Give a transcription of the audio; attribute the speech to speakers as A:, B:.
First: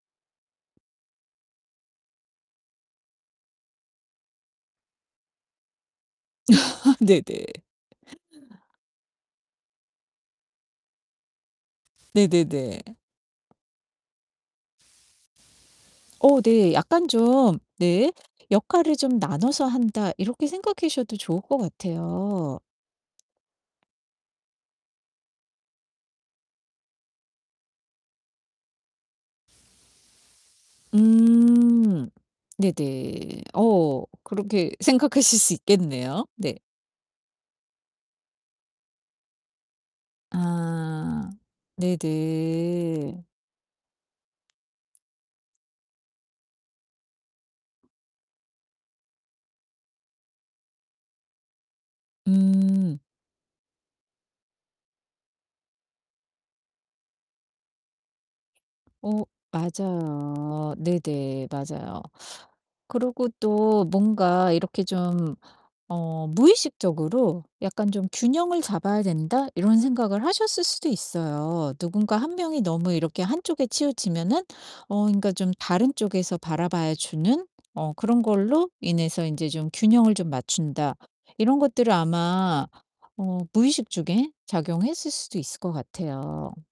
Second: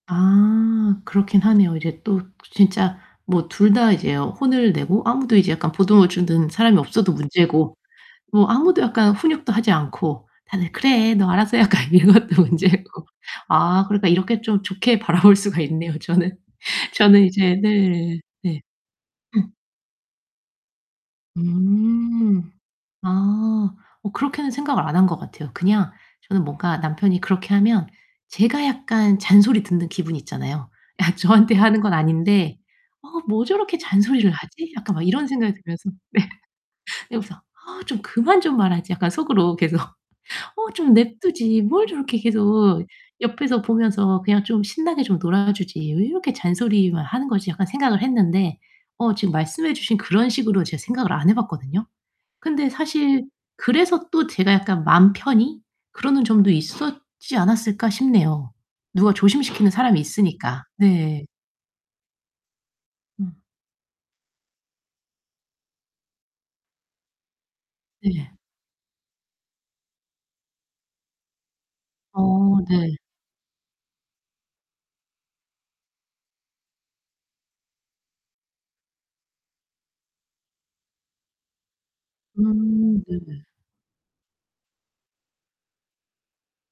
A: 아 그렇기는 하네요. 이제 또 진짜 뭐 2 다 이제 혼을 내고 아무도 이제 약간 보듬어 주는 사람이 없어도
B: 네네.
A: 문제고 뭐 아무도 약간 훈육도 하지 않고 다들 "그래 너 알아서 해." 약간 이것도
B: 네네네.
A: 문제고 아 그러니까 이렇게 좀 좋게 바라볼 수가 있네요. 저는
B: 어 네, 약간
A: 저는 이제
B: 좀 네
A: 네, 네.
B: '역할을 좀
A: 음.
B: 나눠서 한다.' 이렇게 생각하셔도 좋을 것
A: 음.
B: 같아요.
A: 아. 뭐 그렇게는 생각을 안 한 것 같아요. 그냥 저는 뭔가 남편이 그렇게 하면 제가 약간 잔소리 듣는 기분 있잖아요. 아 저한테 하는 건
B: 음
A: 아닌데 '어
B: 네네.
A: 뭐 저렇게
B: 어
A: 잔소리를
B: 그렇게
A: 하지?' 약간 막 이런
B: 생각하실
A: 생각이
B: 수
A: 들면서
B: 있겠네요.
A: 네.
B: 네.
A: 그러면서 '아 좀 그만 좀 말하지.' 약간 속으로 계속 '어 좀 내버려
B: 아.
A: 두지. 뭘 저렇게 계속
B: 네네.
A: 옆에서 보면서 그냥 좀 신나게 좀 놀아 주지 왜 이렇게 잔소리만 하는 거지?' 약간 생각을 했는데 어 지금 말씀해 주신 그런 식으로 제 생각을 안 해 봤거든요. 근데
B: 음.
A: 사실 그래서 또 제가 약간 '마음 편히 그러는 점도 있었지 않았을까.' 싶네요. 누가
B: 어
A: 조심시키는 사람이 있으니까.
B: 맞아요.
A: 네.
B: 네네 맞아요. 그러고
A: 음.
B: 또 뭔가 이렇게 좀 어 무의식적으로 '약간 좀
A: 네.
B: 균형을 잡아야 된다.' 이런 생각을 하셨을 수도 있어요. '누군가 1
A: 어
B: 명이 너무
A: 네.
B: 이렇게 한 쪽에 치우치면은 어 그러니까 좀 다른 쪽에서 바라봐 주는 어 그런 걸로 인해서 인제 좀 균형을 좀 맞춘다.' 이런 것들을 아마
A: 음
B: 어
A: 네네.
B: 무의식 중에 작용했을 수도 있을 것 같아요.